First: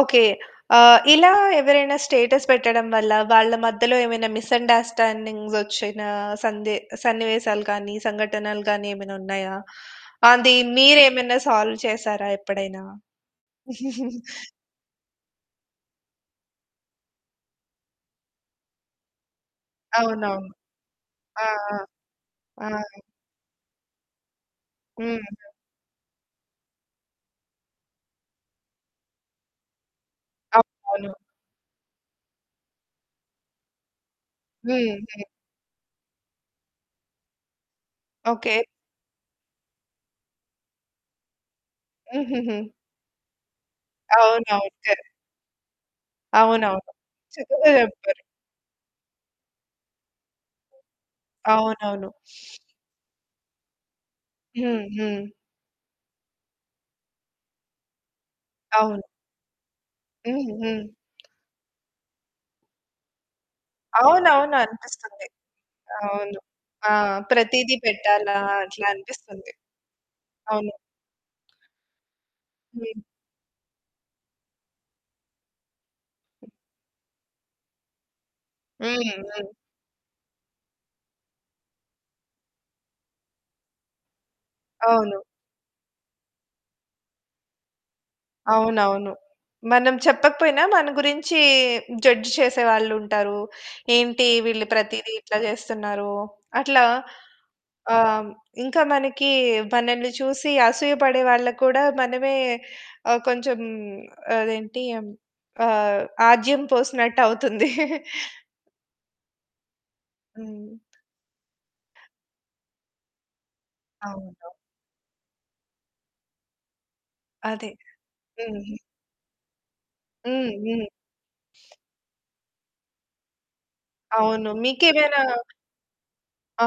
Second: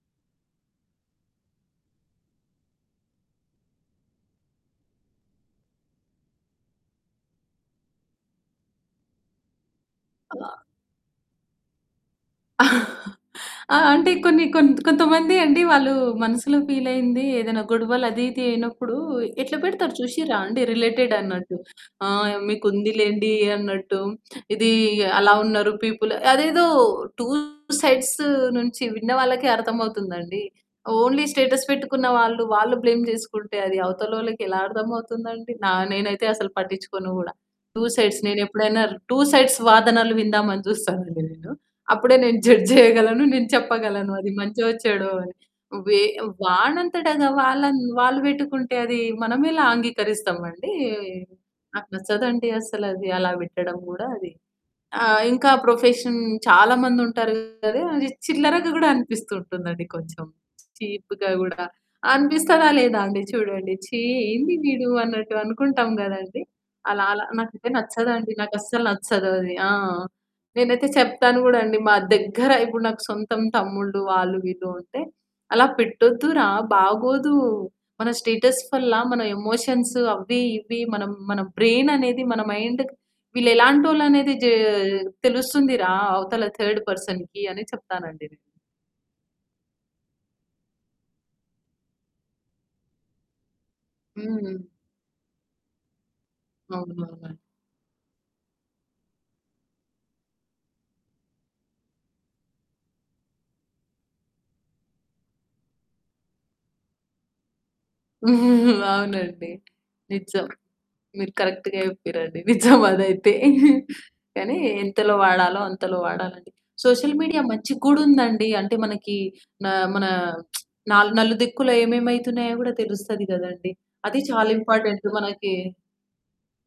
Okay. ఆ! ఇలా ఎవరైనా స్టేటస్ పెట్టడం వల్ల వాళ్ళ మధ్యలో ఏమైనా మిస్‌అండర్‌స్టాండింగ్స్ వచ్చిన సందే సన్నివేశాలు కాని సంఘటనలు గాని ఏమైనున్నాయా? అది అవ మీరేమైనా సాల్వ్ చేసారా? ఎప్పుడైనా? ఆ! అంటే కొన్ని కొంత్ కొంతమంది అండి వాళ్ళు మనసులో ఫీలయింది ఏదైనా గొడవలు అది ఇది అయినప్పుడు ఎట్లా పెడతారు చూషిర్రా అవునవును. అండి. రిలేటెడ్ ఆ! అన్నట్టు. ఆ! ఆ! మీకు అవును. ఉందిలెండి అన్నట్టు. ఇదీ, హ్మ్. అలా ఉన్నారు పీపుల్ అదేదో టూ సైడ్స్ నుంచి విన్న వాళ్ళకి అర్థమవుతుందండి. అవ్ అవును. ఓన్లీ స్టేటస్ పెట్టుకున్న వాళ్ళు, వాళ్ళు బ్లేమ్ జేసుకుంటే అది అవతలోళ్ళకి ఎలా హ్మ్. హ్మ్. అర్థమవుతుందండి. నా నేనైతే అసలు పట్టిచ్చుకోను గూడా. Two sides. ఓకే. నేనెప్పుడైనా టూ సైడ్స్ వాదనలు విందామని చూస్తానండి నేను. అప్పుడే నేను హుహుహు. జడ్జ్ జేయగలను. నేను చెప్పగలను అది మంచో అవునవును. కరెక్ట్. చెడో అని. వే అవునవును. వాడంతటగా చక్కగా వాళ్ళన్ వాళ్ళు చెప్పారు. పెట్టుకుంటే అది మనమెలా అంగీకరిస్తామండి. నాకు అవునవును. నచ్చదండి అస్సలది అలా పెట్టడం కూడా అది. హ్మ్. ఆ! హ్మ్. ఇంకా ప్రొఫెషన్ చాలా మందుంటారు గదా! అది చిల్లరగా గూడా అవును. అనిపిస్తుంటుందండి కొంచెం. హ్మ్. హ్మ్. చీప్‌గా గూడా. అనిపిస్తదా లేదా అండి చూడండి "ఛీ అవును. ఏంది అవును. వీడు" అనిపిస్తుంది. అన్నట్టు అనుకుంటాం అవును. గదండీ. ఆ! అలా అలా నాకయితే ప్రతీది నచ్చదండి. పెట్టాలా? అట్లా నాకస్సలు నచ్చదు అనిపిస్తుంది. అది. ఆ! అవును. నేనైతే చెప్తాను కూడా అండి. మా దగ్గర ఇప్పుడు హ్మ్. నాకు సొంతం తమ్ముళ్ళు వాళ్ళు వీళ్ళు ఉంటే "అలా పెట్టొద్దు రా బాగోదు." మన స్టేటస్ వల్ల హ్మ్. మన హ్మ్. ఎమోషన్స్ అవ్వి, ఇవ్వి మనం మన బ్రెయిన్ అనేది మన మైండ్ వీళ్ళు ఎలాంటోళ్ళనేది జా అవును. తెలుస్తుంది రా, అవతల థర్డ్ పర్సన్‌కి అని చెప్తానండి నేను. అవునవును. మనం చెప్పకపోయినా మన గురించి జడ్జ్ చేసే వాళ్ళుంటారు. ఏంటి హ్మ్. వీళ్ళు ప్రతీది ఇట్లా చేస్తున్నారు. అట్లా అవునవునండి. ఆహ్, హ్మ్. ఇంకా మనకి మనల్ని చూసి అసూయపడే వాళ్ళకి కూడా మనమే ఆహ్, కొంచెం అదేంటి ఆహ్, ఆజ్యం పోసినట్టవుతుంది. అవునండి. నిజం హ్మ్. మీరు కరెక్ట్‌గా చెప్పిరండీ. నిజం అదైతే. అవును. కానీ ఎంతలో వాడాలో అంతలో వాడాలది. సోషల్ మీడియా అదే. మంచిగ గూడుందండి. హ్మ్. అంటే మనకి నా మన హ్మ్. హ్మ్. నాల్ నలుదిక్కులో ఏమేమి అయితున్నాయో గూడా తెలుస్తది గదండీ. అది అవును. చాలా ఇంపార్టెంట్ మీకేమైనా మనకి. ఆ!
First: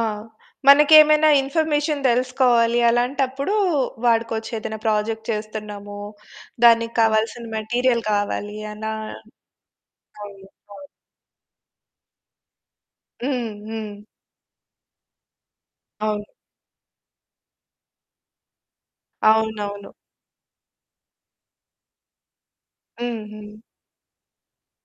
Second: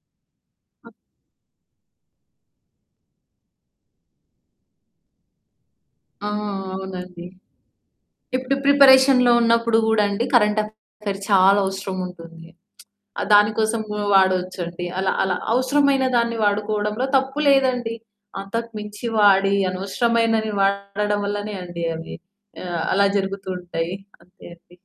మనకేమైనా ఇన్ఫర్మేషన్ తెలుసుకోవాలి అలాంటప్పుడు వాడుకొవచ్చు. ఏదైనా ప్రాజెక్ట్ చేస్తున్నాము ఆ! దానికి అవునండి. కావాల్సిన మెటీరియల్ ఇప్పుడు కావాలి అనా ప్రిపరేషన్‌లో ఉన్నప్పుడు గూడండి, అవును. కరెంట్ అవును. అఫెయిర్ చాలా అవసరముంటుంది. దాని హ్మ్. కోసం హ్మ్. వాడొచ్చండి. అలా అలా అవసరమైన అవును. దాన్ని వాడుకోవడంలో తప్పు లేదండి. అంతకుమించి వాడి అవునవును. అనవసరమైనవి వాడడం వల్లనే అండి అవి ఆహ్, అలా జరుగుతూ హుహు. ఉంటాయి. అంతే అండి.